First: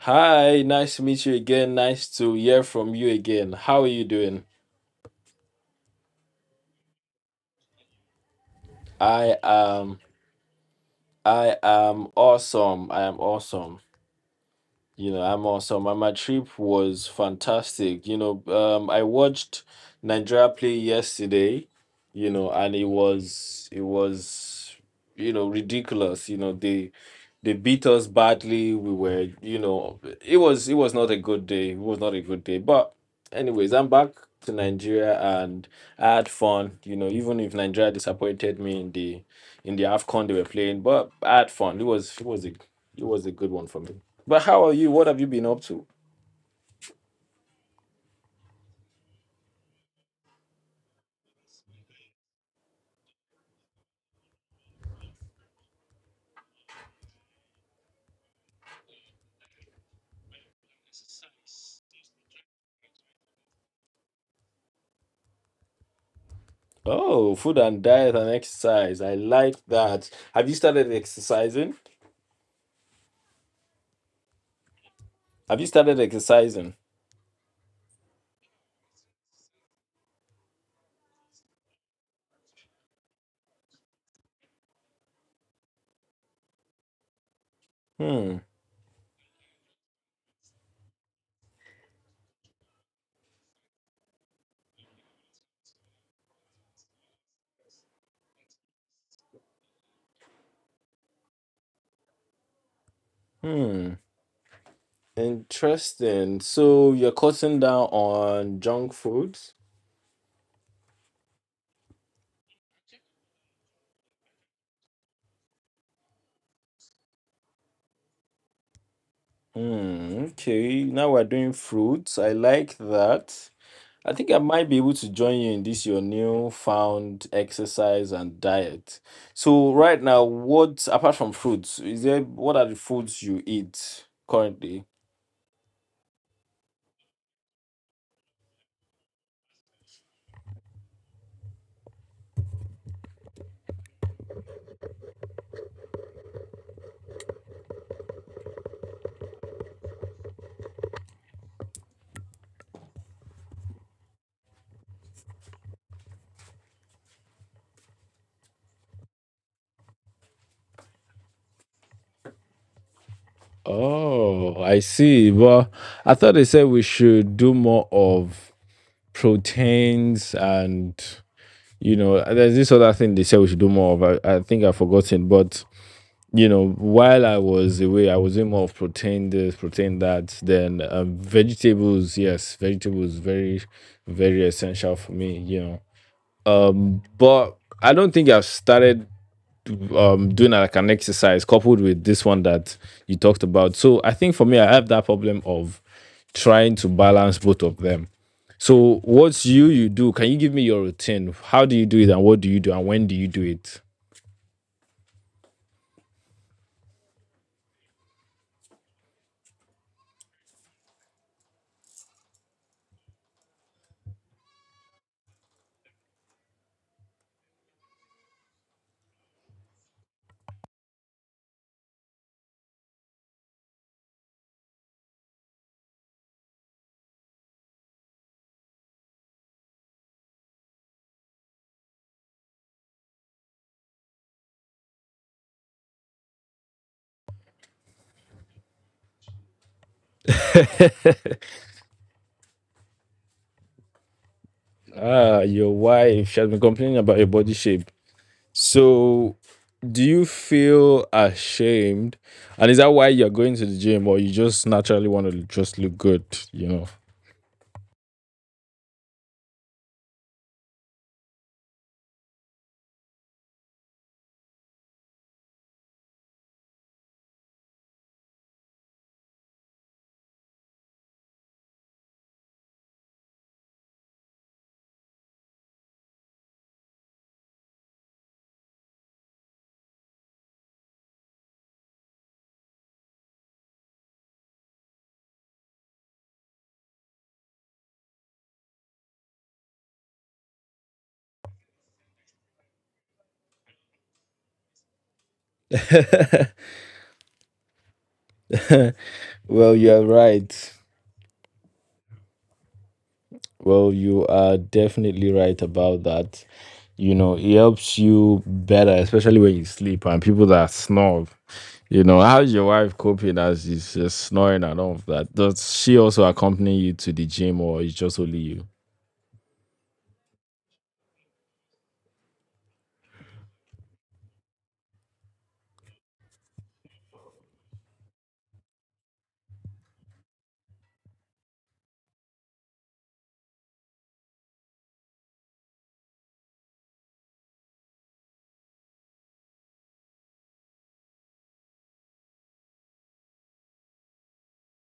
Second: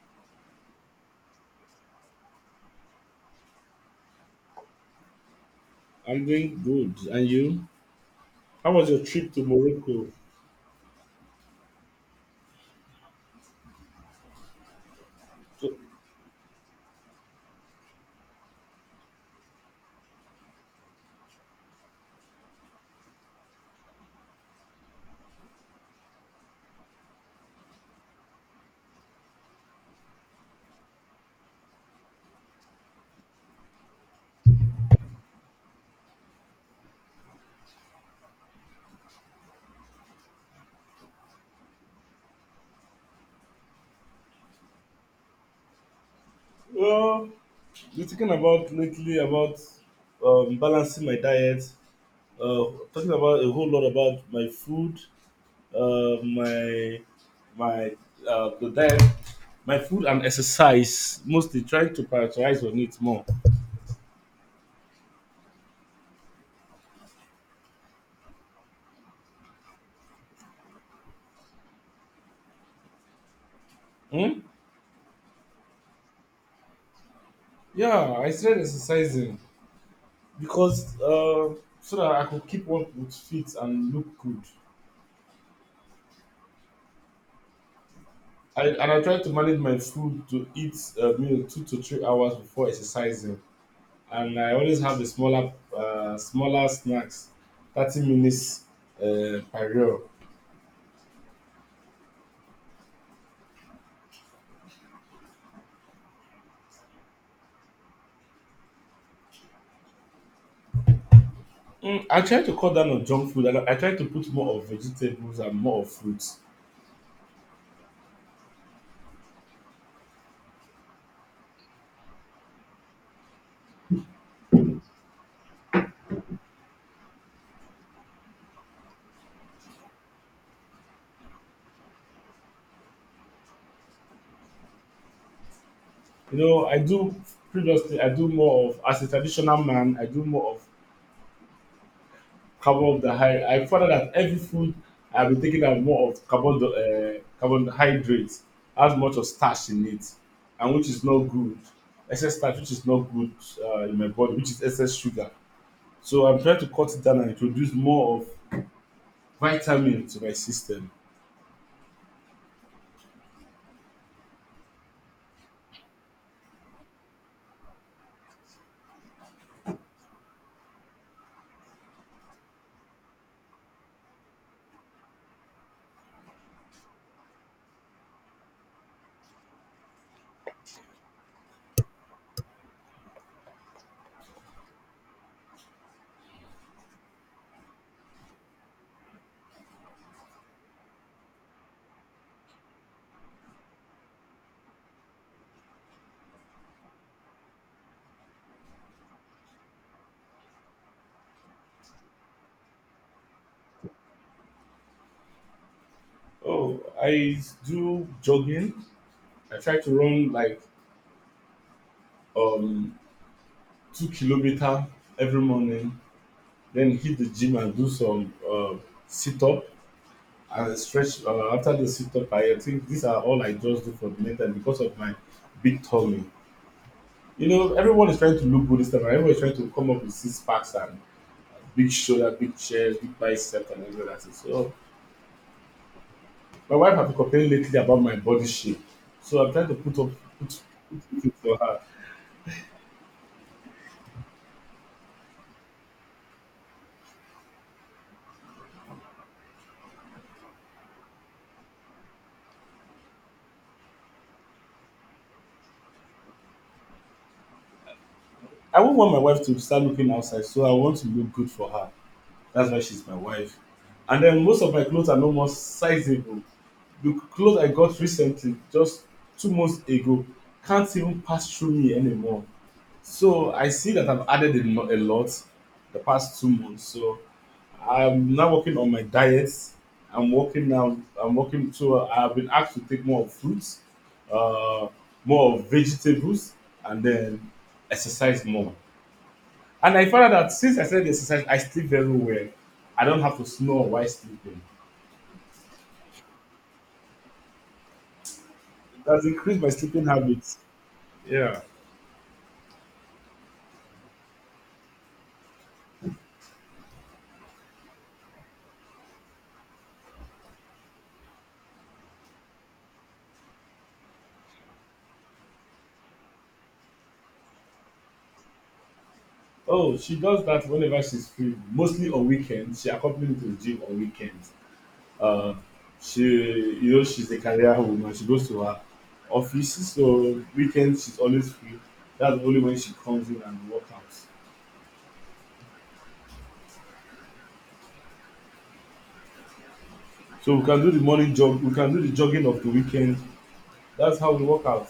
Hi, nice to meet you again. Nice to hear from you again. How are you doing? I'm doing good. And you? How was your trip I to am Morocco? I am awesome. I am awesome. You know, I'm So, awesome. And my trip was fantastic. You know, I watched Nigeria play yesterday, you know, and it was ridiculous. You know, they beat us badly. We were, you know, it was not a good day. It was not a good day. But anyways, I'm back to Nigeria and I had fun, you know, even if Nigeria disappointed me in the AFCON they were playing, but I had fun. It was a good one for me. But how are you? What have you been up to? well, been thinking about lately about balancing my diet, uh, talking about a whole lot about my food, my my the diet, my food and exercise. Mostly trying to prioritize on it more. Oh, food and diet and exercise. I like that. Have you started exercising? Hmm? Have you started exercising? Yeah, I started exercising because so that I could keep up with fit and look good. Hmm. And I try to manage my food to eat a meal 2 to 3 hours before exercising. And I always have the smaller, smaller snacks, 30 minutes per meal. Hmm. Interesting. So you're cutting down on junk foods? I try to cut down on junk food. And I try to put more of vegetables and more of fruits. Hmm. Okay. Now we're doing fruits. I like that. I think I might be able to join you in this your new found exercise and diet. So right now, what apart from fruits, is there what are the foods you eat currently? You know, I do previously, I do more of, as a traditional man, I do more of carbon I found out that every food I've been taking have more of carbon carbohydrates, has much of starch in it, and which is not good. Excess starch, which is not good in my body, which is excess sugar. So I'm trying to cut it down and introduce more of vitamin to my system. Oh, I see. Well, I thought they said we should do more of proteins and you know, there's this other thing they said we should do more of. I think I've forgotten, but you know, while I was away, I was in more of protein this, protein that. Then vegetables, yes, vegetables very, very essential for me. You know, but I don't think I've started doing like an exercise coupled with this one that you talked about. So I think for me, I have that problem of trying to balance both of them. So what's you do? Can you give me your routine? How do you do it, and what do you do, and when do you do it? Oh, I do jogging. I try to run like um 2 kilometer every morning, then hit the gym and do some sit up and stretch after the sit up. I think these are all I just do for the next time because of my big tummy. You know, everyone is trying to look good this time. Everyone is trying to come up with six packs and big shoulder, big chest, big bicep, and everything like that. So my wife has been complaining lately about my body shape. So I'm trying to put, put it for her. Ah, your wife. She has been complaining about your body shape. So, do you feel ashamed? And is that why you're going to the gym or you just naturally want to just look good, you know? I won't want my wife to start looking outside, so I want to look good for her. That's why she's my wife. And then most of my clothes are no more sizable. The clothes I got recently, just 2 months ago, can't even pass through me anymore. So I see that I've added a lot the past 2 months. So I'm now working on my diet. I'm working now. I'm working. So I've been asked to take more of fruits, uh, more of vegetables, and then exercise more. And I found out that since I started exercise, I sleep very well. I don't have to snore while sleeping. It has increased my Well, you are sleeping right. habits. Yeah. Well, you are definitely right about that. You know, it helps you better, especially when you sleep and people that snob. You know, how's your wife coping as she's just snoring and all of that? Does she also accompany you to the gym or is just only you? Oh, she does that whenever she's free, mostly on weekends. She accompanies me to the gym on weekends. Uh, she, you know, she's a career woman. She goes to her office, so weekends she's always free. That's only when she comes in and work out. So we can do the morning jog. We can do the jogging of the weekend. That's how we work out.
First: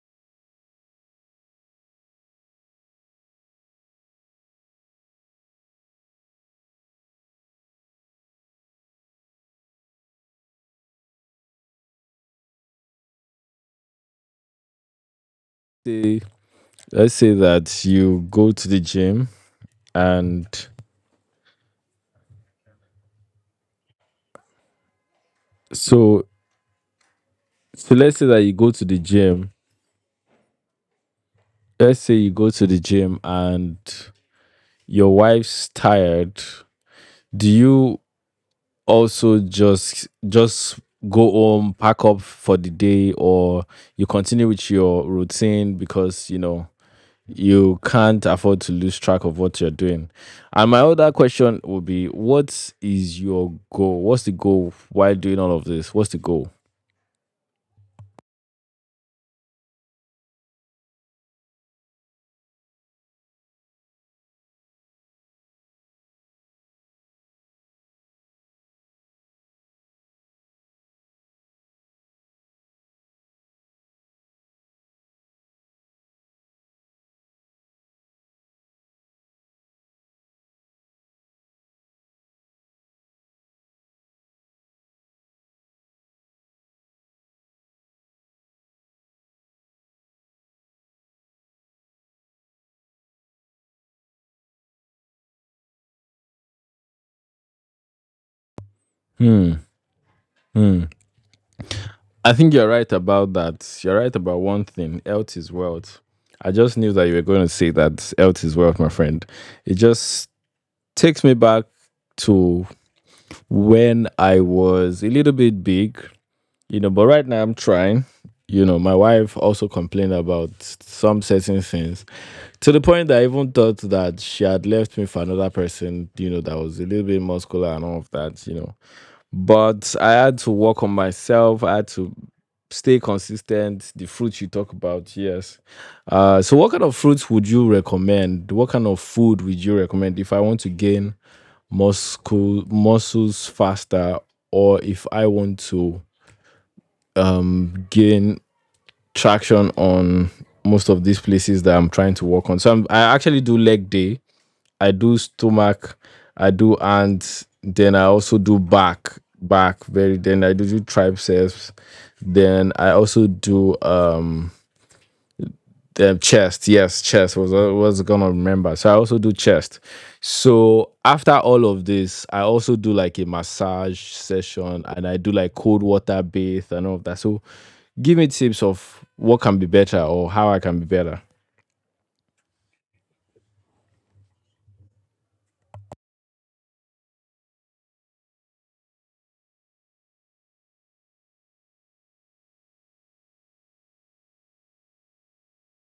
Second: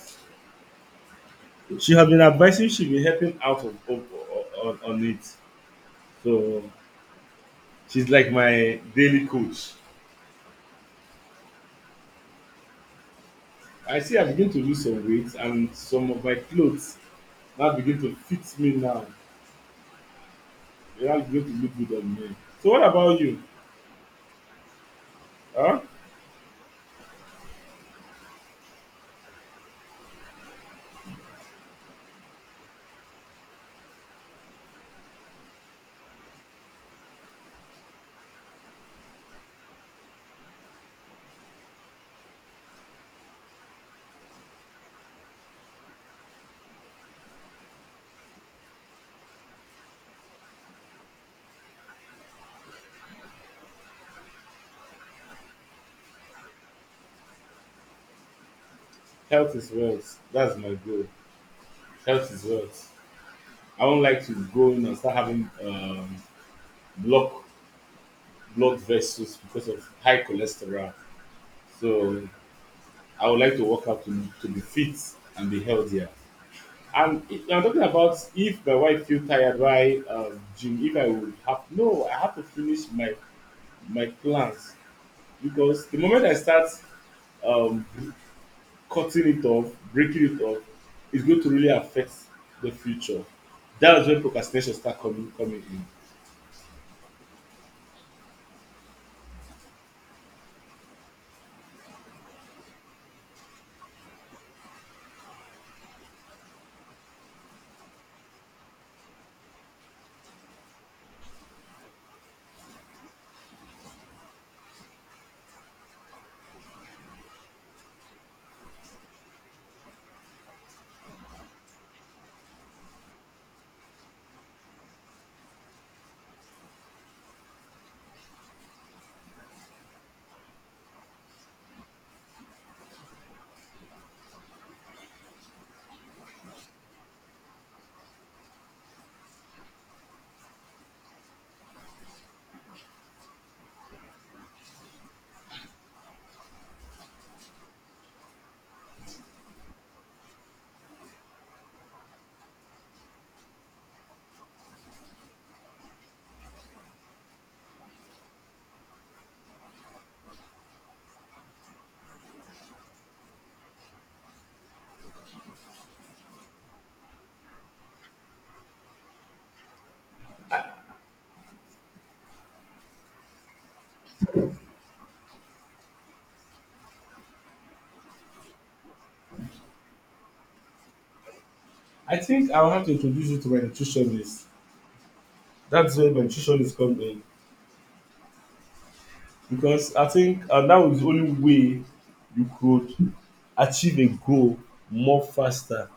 She has been advising, she's been helping out on it, so she's like my daily coach. I see I begin to lose some weight, and some Say- of my clothes Let's say now that begin to you fit go to me the now. gym and They now begin to look good on me. So what about you? Huh? So, so let's say that you go to the gym. Let's say you go to the gym and your wife's tired. Do you also just go home, pack up for the day, or you continue with your routine because you know you can't afford to lose track of what you're doing? And my other question would be, what is your goal? What's the goal while doing all of this? What's the goal? Health is wealth. That's my goal. Health is wealth. I don't like to go in and start having block blood vessels because of high cholesterol. So I would like to work out to be fit and be healthier. And if- I'm talking about if my wife feel tired why gym, if I would have no, I have to finish my my plans, because the moment I start um, cutting it off, breaking it off, it's going to really affect the future. That's when procrastination start coming in. Hmm. Hmm. I think you're right about that. You're right about one thing. Health is wealth. I just knew that you were going to say that health is wealth, my friend. It just takes me back to when I was a little bit big, you know, but right now I'm trying. You know, my wife also complained about some certain things to the point that I even thought that she had left me for another person, you know, that was a little bit muscular and all of that, you know. But I had to work on myself. I had to stay consistent. The fruits you talk about, yes. So, what kind of fruits would you recommend? What kind of food would you recommend if I want to gain muscles faster, or if I want to gain traction on most of these places that I'm trying to work on? So, I actually do leg day. I do stomach, I do hands, then I also do back, back very. Then I do triceps. Then I also do the chest. Yes, chest was gonna remember. So I also do chest. So after all of this, I also do like a massage session and I do like cold water bath and all of that. So give me tips of what can be better or how I can be better. I think I'll have to introduce you to my nutritionist. That's where my nutritionist come in, because I think that was the only way you could achieve a goal more faster.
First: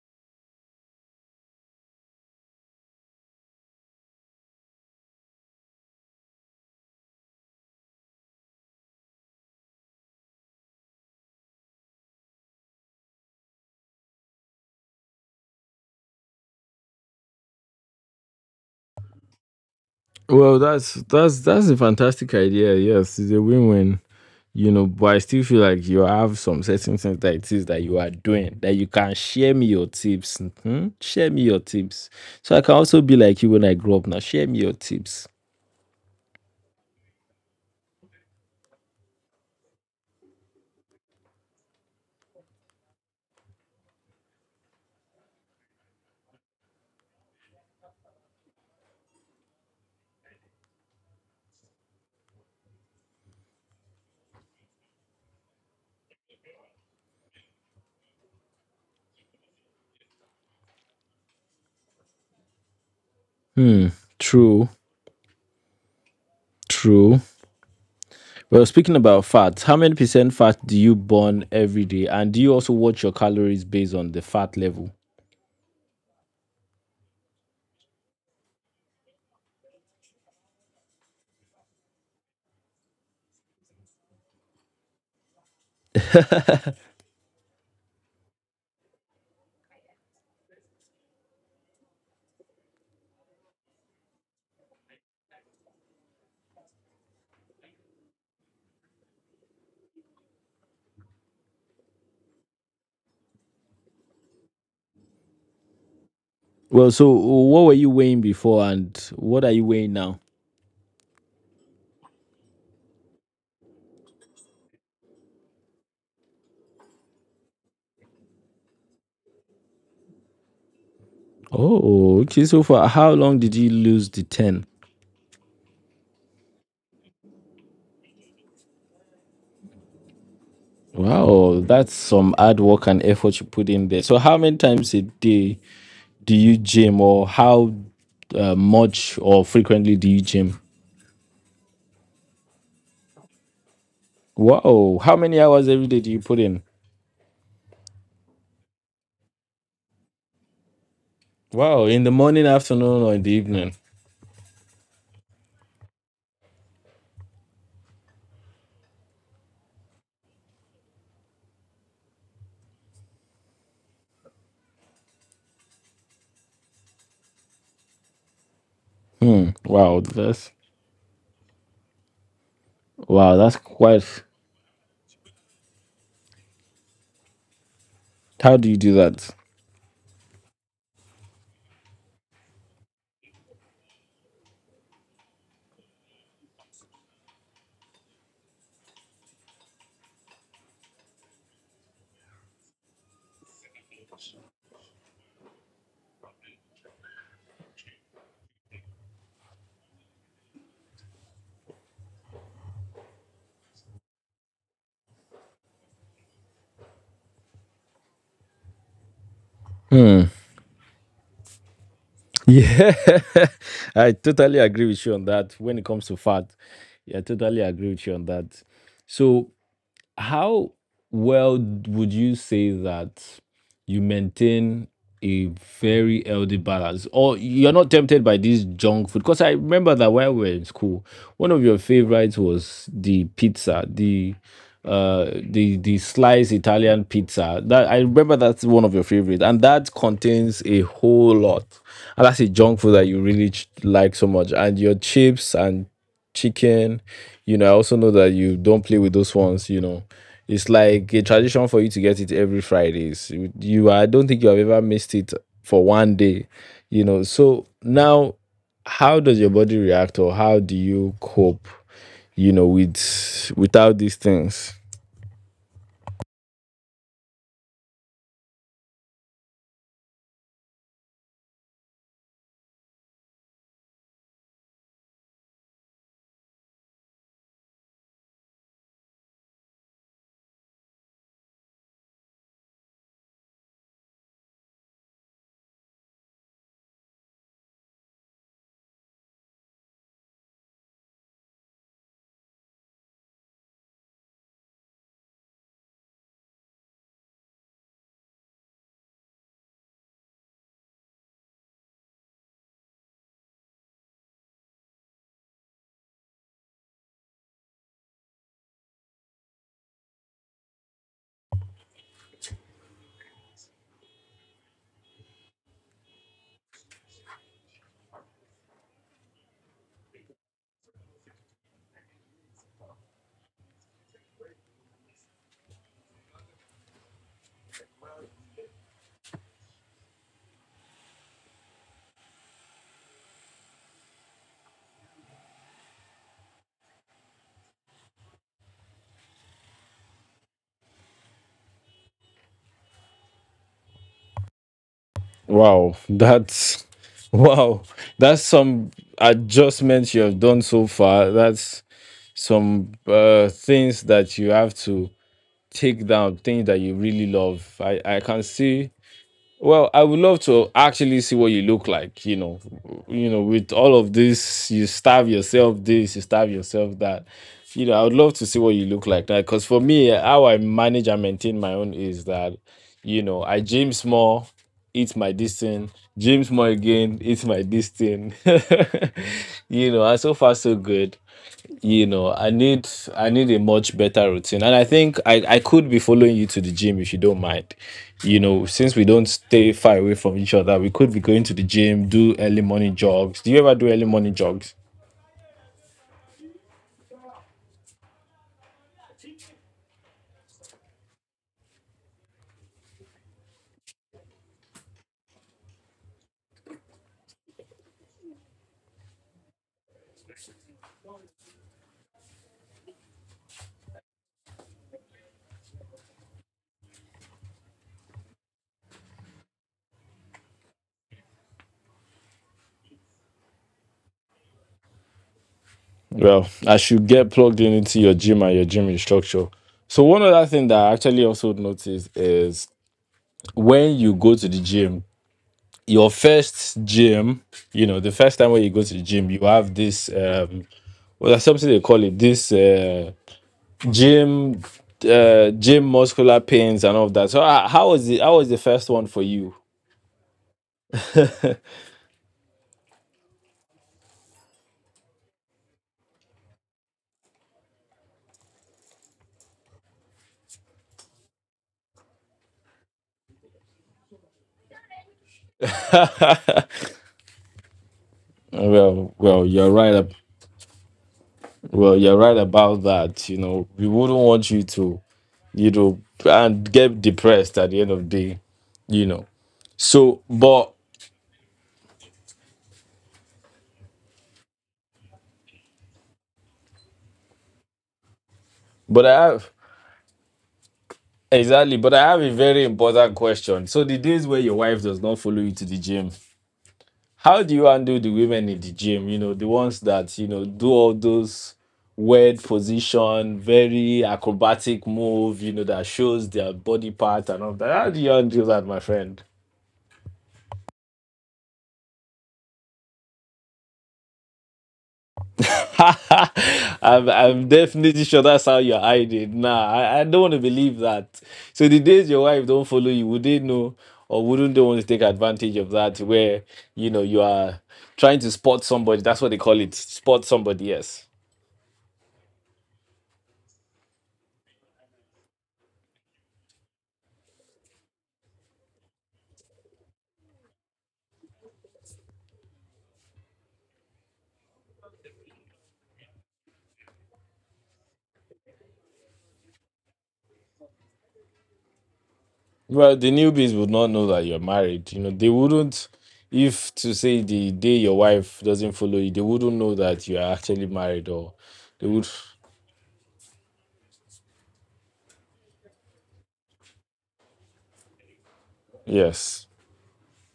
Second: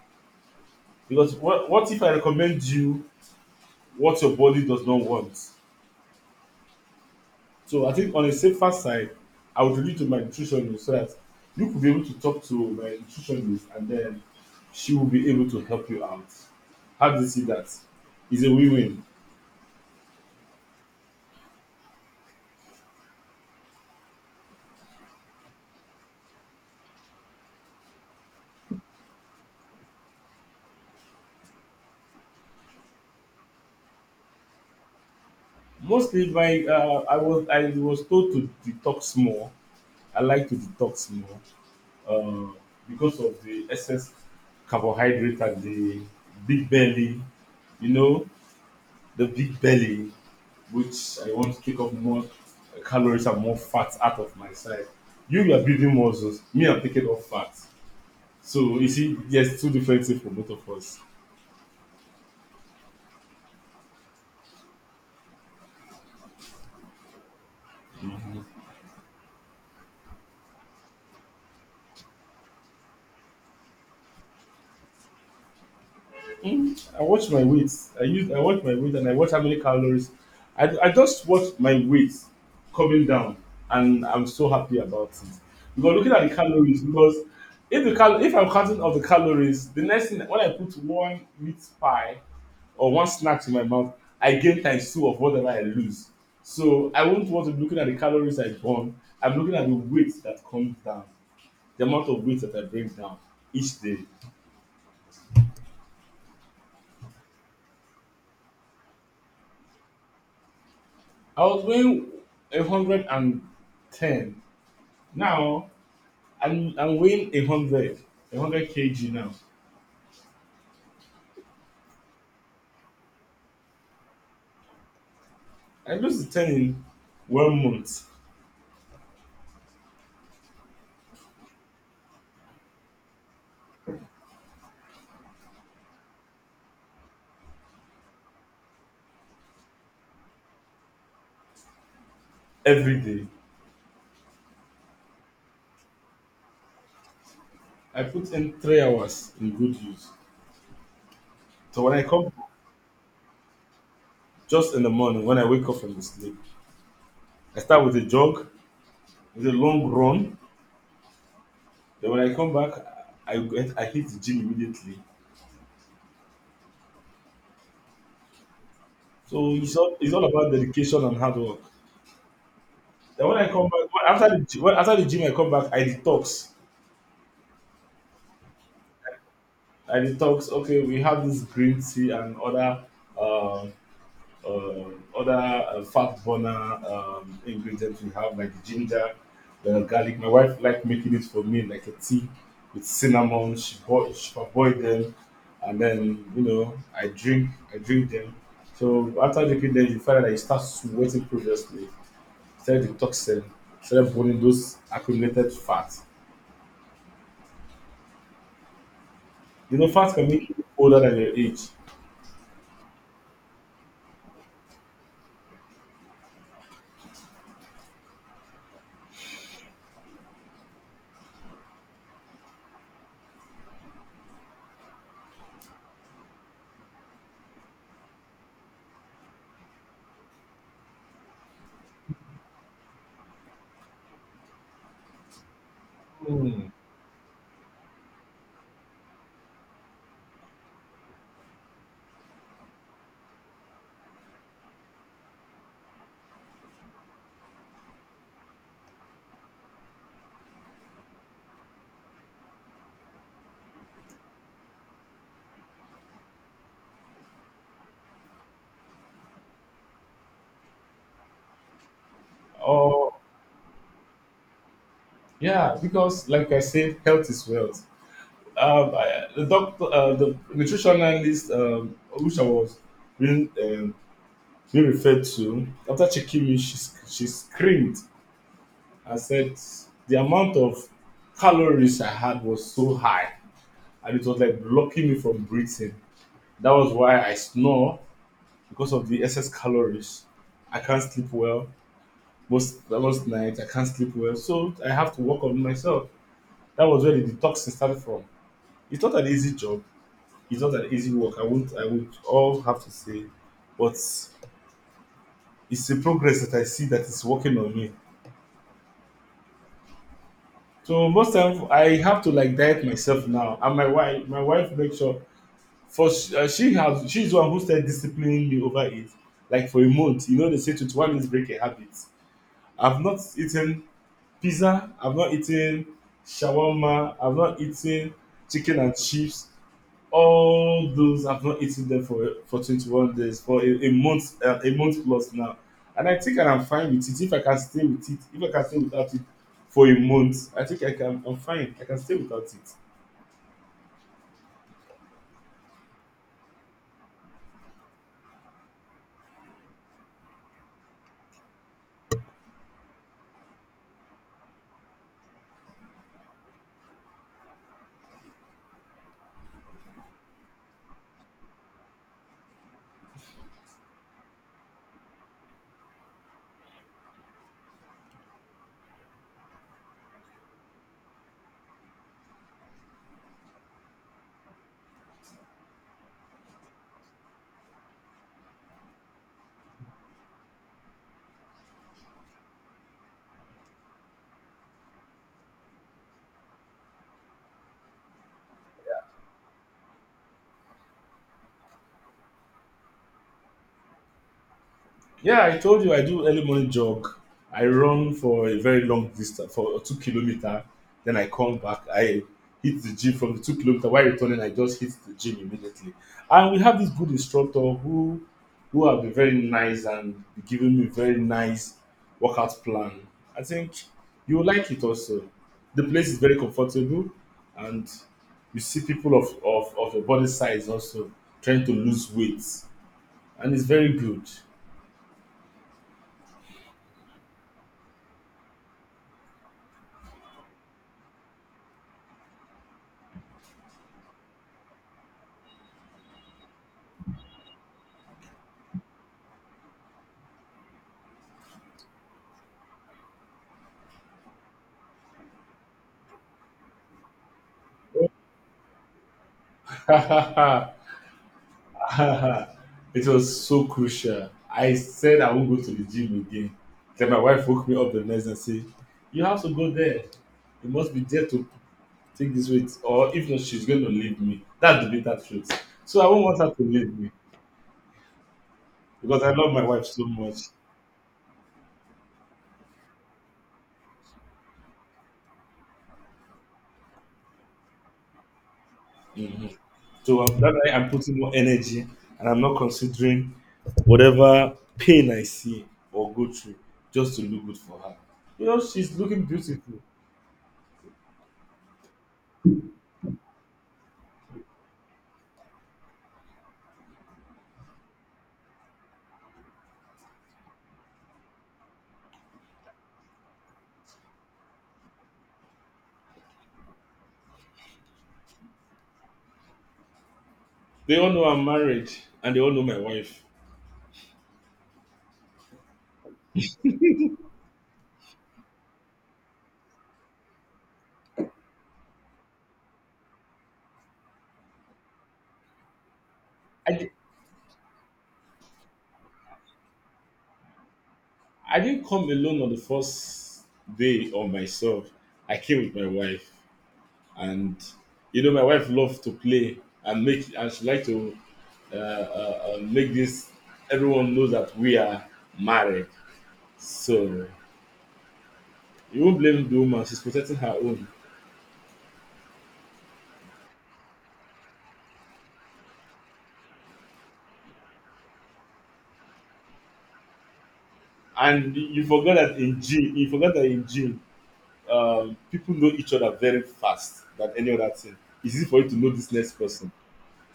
Because what if I recommend you what your body does not want? So I think on a safer side, I would lead to my nutritionist so that you could be able to talk to my nutritionist, and then she will be able to help you out. How do you see that? It's a win-win. Well, that's a fantastic idea. Yes, it's a win-win. You know, but I still feel like you have some certain things that it is that you are doing that you can share me your tips. Mhm. Share me your tips, so I can also be like you when I grow up. Now, share me your tips. Mostly, my I was told to detox more. I like to detox more uh, because of the excess carbohydrate and the big belly, you know, the big belly, which I want to take up more calories and more fat out of my side. You are building muscles. Me, I'm taking off fat. So you see, there's two different things for both of us. True, true. Well, speaking about fat, how many percent fat do you burn every day, and do you also watch your calories based on the fat level? I watch my weight. I watch my weight and I watch how many calories. I just watch my weight coming down, and I'm so happy about it. Because looking at the calories, because if I'm counting of the calories, the next thing when I put one meat pie or one snack in my mouth, I gain times two of whatever I lose. So I won't want to be looking at the calories I burn. I'm looking at the weight that comes down, the amount of weight that I bring down each day. Well, so what were you weighing before, and what are you weighing now? I was weighing 110. Now I'm weighing 100, 100 kg now. Oh, okay. So for how long did you lose the 10? I lose the 10 in one month Wow, that's some hard work and effort you put in there. So how many times a day do you gym or how much or frequently do you gym? every day. Wow, how many hours every day do you put in? I put in 3 hours in good use. So Wow, when I in the come morning, afternoon, or in the evening? just in the morning, when I wake up from the sleep, I start with a jog, with a long run. Then when I come back, I hit the gym immediately. So it's all Wow, it's all about dedication and hard work. Then when I that's come back quite. After the gym, I come back, I detox. How do you do that? Like it talks, okay, we have this green tea and other um uh, fat burner ingredients. We have like ginger, the garlic. My wife like making it for me like a tea with cinnamon. She boil them, and then, you know, I drink them. So after drinking them, you find that you start sweating. Previously started detoxing, started burning those accumulated fats. You know, fats can make you older than your age. Yeah, I totally agree with you on that. When it comes to fat, yeah, I totally agree with you on that. So. How well would you say that you maintain a very healthy balance, or you're not tempted by this junk food? Because I remember that when we were in school, one of your favorites was the pizza, the the sliced Hmm. Italian pizza. That I remember that's one of your favorites, and that contains a whole lot. And that's a junk food that you really like so much, and your chips and chicken. You know, I also know that you don't play with those ones. You know, it's like a tradition for you to get it every Fridays. You I don't think you have ever missed it for one day. You know, so now, how does your body react, or how do you cope? You know, Or with without these things. yeah, because like I said, health is wealth. The doctor, the nutrition analyst, which I was being, um, being referred to, after checking me, she screamed and said the amount of calories I had was so high, and it was like blocking me from breathing. That was why I snore, because of the excess calories. I can't sleep well, most nights. I can't sleep well, so I have to work on myself. That was where the detoxing started from. It's not an easy job. It's not an easy work. I won't. I would all have to say, but it's a progress that I see that is working on me. So most time I have to like diet myself now, and my wife make sure. First, she's the one who started disciplining me over it. Like for a month, you know, they say to one is break a habit. I've not eaten pizza. I've not eaten shawarma. I've not eaten chicken and chips. All those I've not eaten them for 21 days, for a month plus now. And I think I'm fine with it. If I can stay with it, if I can stay without it for a month, I think I can. I'm fine. I can stay without it. Wow, that's wow, that's some adjustments you have done so far. That's some things that you have to take down things that you really love. I can see. Well, I would love to actually see what you look like. You know, with all of this, you starve yourself this, you starve yourself that. You know, I would love to see what you look like that. Because for me, how I manage and maintain my own is that, you know, I gym small, eat my distance, gym small again, eat my distance. You know, and so far so good. You know I need I need a much better routine and I think I could be following you to the gym if you don't mind. You know, since we don't stay far away from each other we could be going to the gym, do early morning jogs. Do you ever do early morning jogs? Yeah, I told you I do early morning jog. I run for a very long distance, for 2 kilometer. Then I come back. I hit the gym from the 2 kilometer. While returning, I just hit the gym immediately. And we have this good instructor who have been very nice and giving me very nice workout plan. I think you will like it also. The place is very comfortable, and you see people of your body size also trying to lose weight, and it's very good. Well, I should get plugged in into your gym and your gym instructor. So one other thing that I actually also noticed is when you go to the gym, your first gym, you know, the first time when you go to the gym you have this well, there's something they call it this. Gym, gym muscular pains and all of that. So how was the first one for you? It was so crucial. I said I won't go to the gym again. Then my wife woke me up the next day and said, you have to go there. You must be there to take this weight. Or if not, she's going to leave me. That's the bitter truth. So I won't want her to leave me, Well, because I love my you're wife right. so much. Well, you're right about that. You know, we wouldn't want you to, you know, and get depressed at the end of the day. You know, Hmm. So so that way, but I'm putting more energy and I'm not considering whatever pain I see or go through, just to look good for her. You know, she's but looking I have beautiful. exactly. But I have a very important question. So the days where your wife does not follow you to the gym, how do you handle the women in the gym? You know, the ones that, you know, do all those weird position, very acrobatic move, you know, that shows their body part and all that. How do you handle that, my friend? They all know I'm married, and they all know my wife. I'm definitely sure that's how you're hiding. Nah, I don't want to believe that. So the days your wife don't follow you, would they know or wouldn't they want to take advantage of that where I, you di- know you are trying to spot somebody? That's what they call it. Spot somebody, yes. I didn't come alone on the first day of myself. I came with my wife. And, you know, my wife loved to play and make, and she liked to make this, everyone knows that we are married. So you won't blame the woman. She's protecting her own. Well, the newbies would not know that you're married. You know, they wouldn't, if to say the day your wife doesn't follow you, they wouldn't know that you are actually married, or And you they would. forgot that in gym, you forgot that in gym, people know each other very fast than any other thing. It's easy for you to know this next Yes. person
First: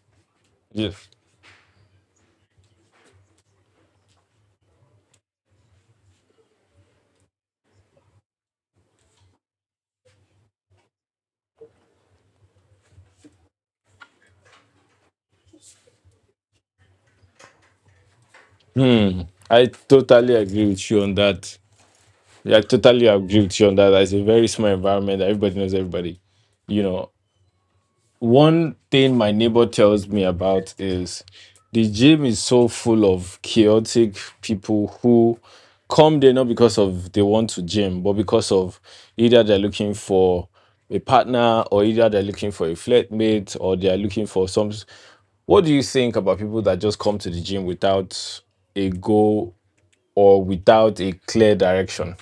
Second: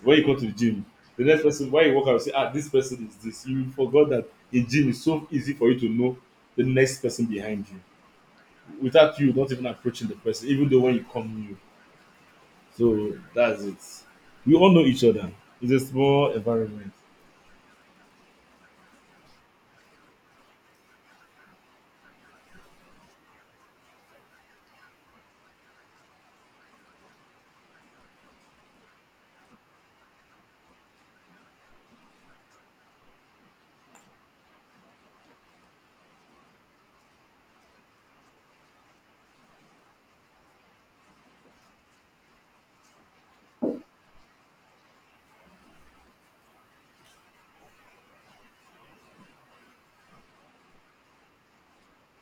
when you come to the gym, Yes. the next person, when you walk out you say, ah, this person is this. You forgot that in gym it's so easy for you to know the next person behind you without you not even approaching the person even though when you come new. So that's it, we all know each other. It's a small environment. Hmm. I totally agree with you on that. Yeah, I totally agree with you on that. It's a very small environment. Everybody knows everybody. You know, one thing my neighbor tells me about is the gym is so full of chaotic people who come there not because of they want to gym, but because of either they're looking for a partner or either they're looking for a flatmate or they're looking for some. What do you think about people that just come to the gym without a goal or without a clear direction?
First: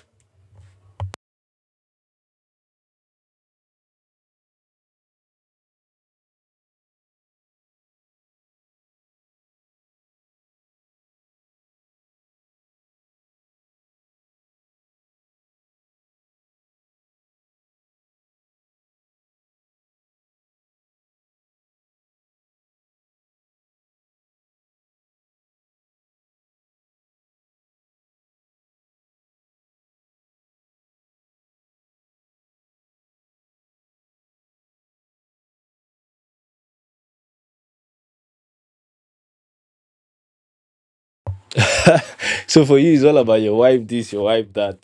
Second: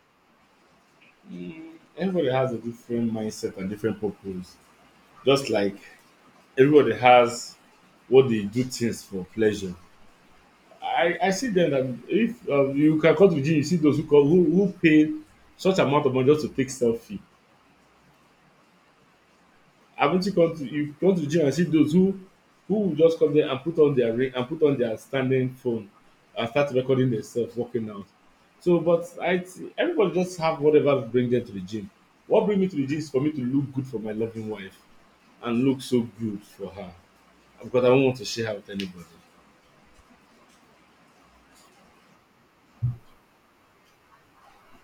mm, Everybody has a different mindset and different purpose. Just like everybody has what they do things for pleasure. I see them that if you can come to the gym, you see those who come, who pay such amount of money just to take selfie. Haven't you come to, you come to the gym and see those who will just come there and put on their ring and put on their standing phone and start recording themselves working out. So, but everybody just have whatever bring them to the gym. What bring me to the gym is for me to look good for my loving wife and look so good for her because I don't want to share her with anybody. So for you, it's all about your wife this, your wife that.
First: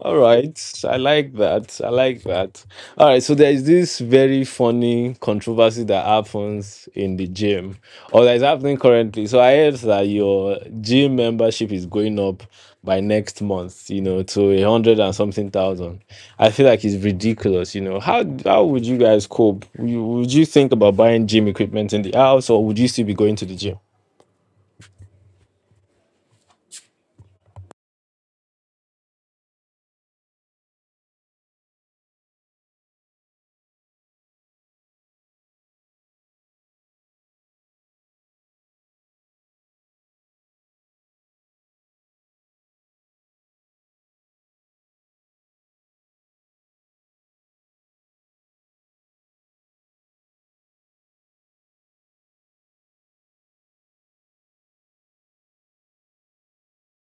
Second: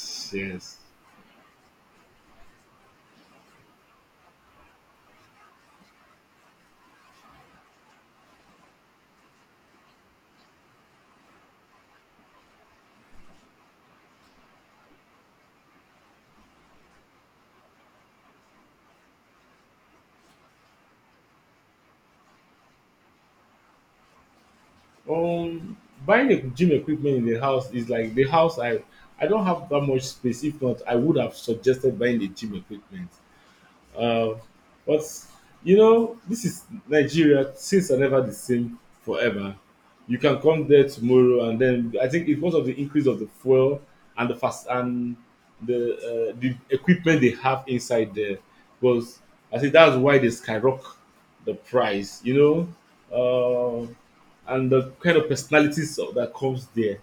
All right, yes. I like that. I like that. All right, so there is this very funny controversy that happens in the gym, or that is happening currently. So I heard that your gym membership is going up by next month. You know, to a hundred and something thousand. I feel like it's ridiculous. You know, how would you guys cope? Would you think about buying gym equipment in the house, or would you still be going to the gym? Um, Buying a gym equipment in the house is like the house, I don't have that much space. If not, I would have suggested buying the gym equipment. Um, but you know, this is Nigeria. Things are never the same forever. You can come there tomorrow, and then I think it's because of the increase of the fuel and the fast and the equipment they have inside there. Because I think that's why they skyrocket the price. You know, and the kind of personalities that comes there.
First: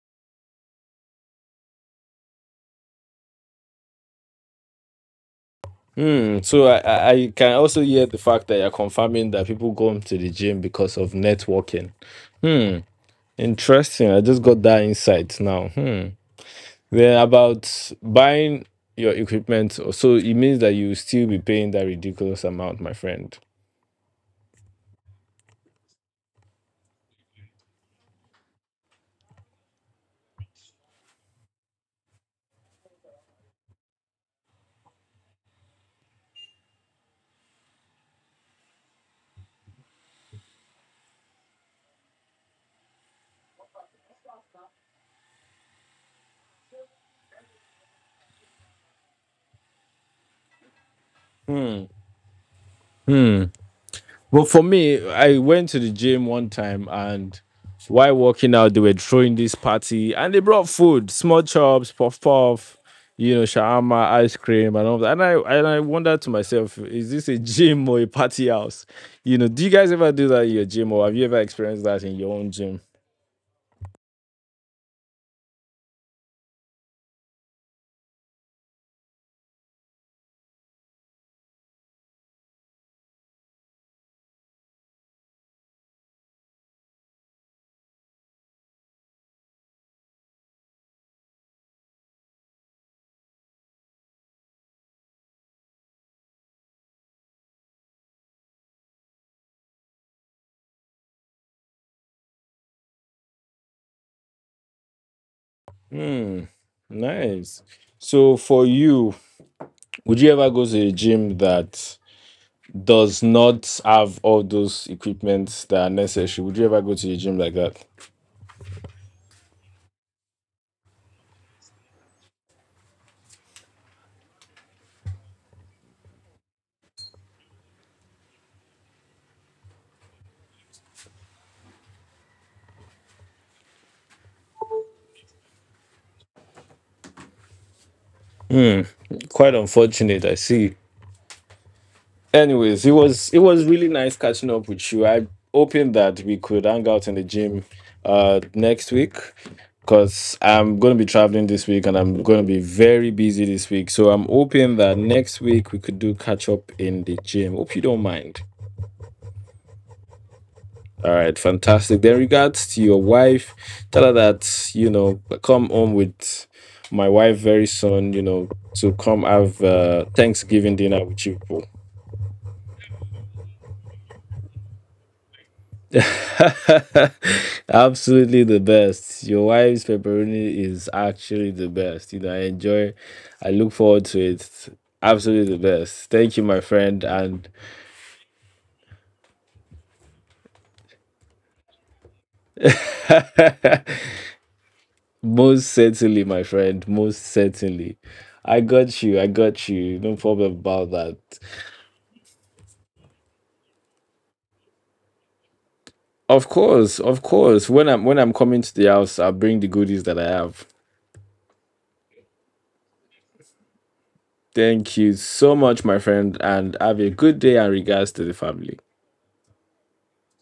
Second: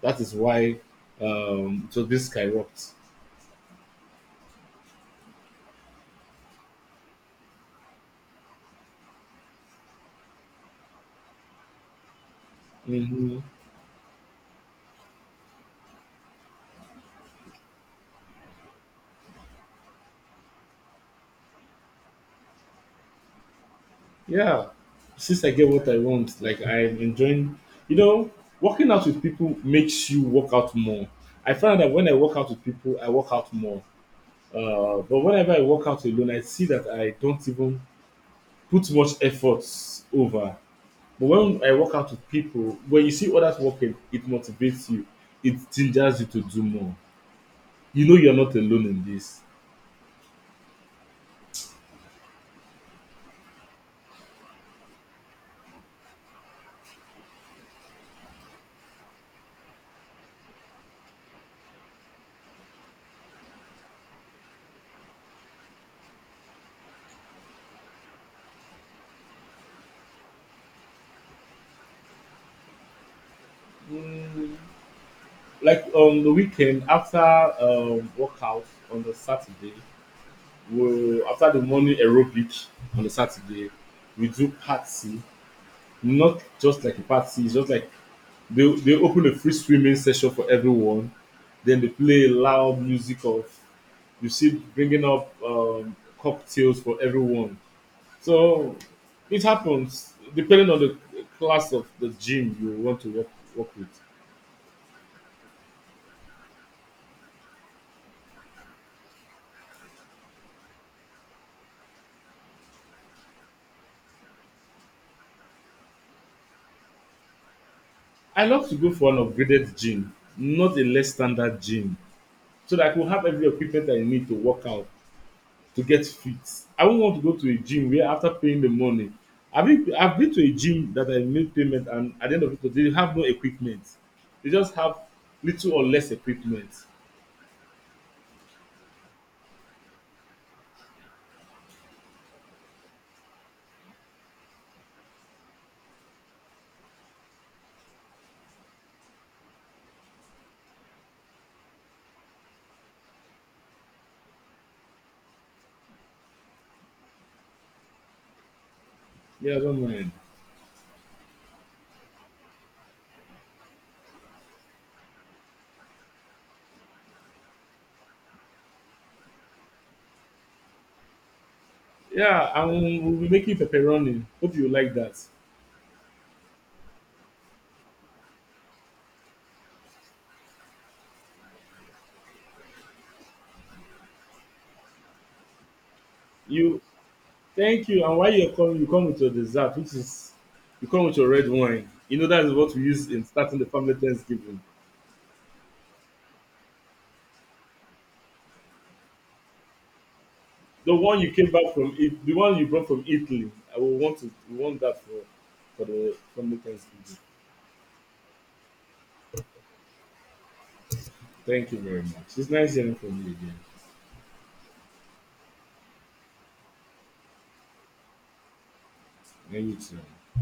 That is why it was being skyrocket. Hmm. So I can also hear the fact that you're confirming that people go to the gym because of networking. Hmm. Hmm. Interesting. I just got that insight now. Hmm. Then about buying your equipment, so it means that you will still be paying that ridiculous amount, my friend. Yeah, since I get what I want, like I'm enjoying, you know, working out with people makes you work out more. I find that when I work out with people, I work out more. But whenever I work out alone, I see that I don't even put much efforts over. But when I work out with people, when you see others working, it motivates you. It gingers you to do more. You know you're not alone in this. Well, for me, I went to the gym one time and while working out, they were throwing this party and they brought food, small chops, puff puff, you know, shawarma, ice cream, and all that. And I wondered to myself, is this a gym or a party house? You know, do you guys ever do that in your gym or have you ever experienced that in your own gym? Mm, like on the weekend after workout on the Saturday, we, after the morning aerobic on the Saturday, we do party. Not just like a party, it's just like they open a free swimming session for everyone. Then they play loud music of, you see, bringing up cocktails for everyone. So it happens depending on the class of the gym you want to work with. Hmm. Nice. So for you, would you ever go to a gym that does not have all those equipment that are necessary? Would you ever go to a gym like that? I love to go for an upgraded gym, not a less standard gym, so that I could have every equipment I need to work out to get fit. I won't want to go to a gym where after paying the money, I've been to a gym that I made payment and at the end of it they have no equipment. They just have little or less equipment. Quite unfortunate, I see. Anyways, it was really nice catching up with you. I'm hoping that we could hang out in the gym next week because I'm gonna be traveling this week and I'm gonna be very busy this week. So I'm hoping that next week we could do catch up in the gym. Hope you don't mind. Yeah, I don't mind. All right, fantastic. Then regards to your wife, tell her that you know I come home with my wife very soon. You know, to come have Thanksgiving dinner with you people. Yeah, and we'll be making pepperoni. Hope you like that. Absolutely the best. Your wife's pepperoni is actually the best. You know, I enjoy, I look forward to it. Absolutely the best. Thank you, my You friend. And thank you. And while you're coming, you come with your dessert, which is, you come with your red wine. You know that is what we use in starting the family Thanksgiving. most certainly, my friend, most certainly. I got you. I got you. No problem about The that. one you came back from, it, the one you brought from Italy. I will want to, we want that for the Of family course, Thanksgiving. of course. When I'm coming to the house, I'll bring the goodies that I have. Thank you very much. It's nice hearing from you again. Thank you so much, my friend, and have a good day and regards to the family. And you too.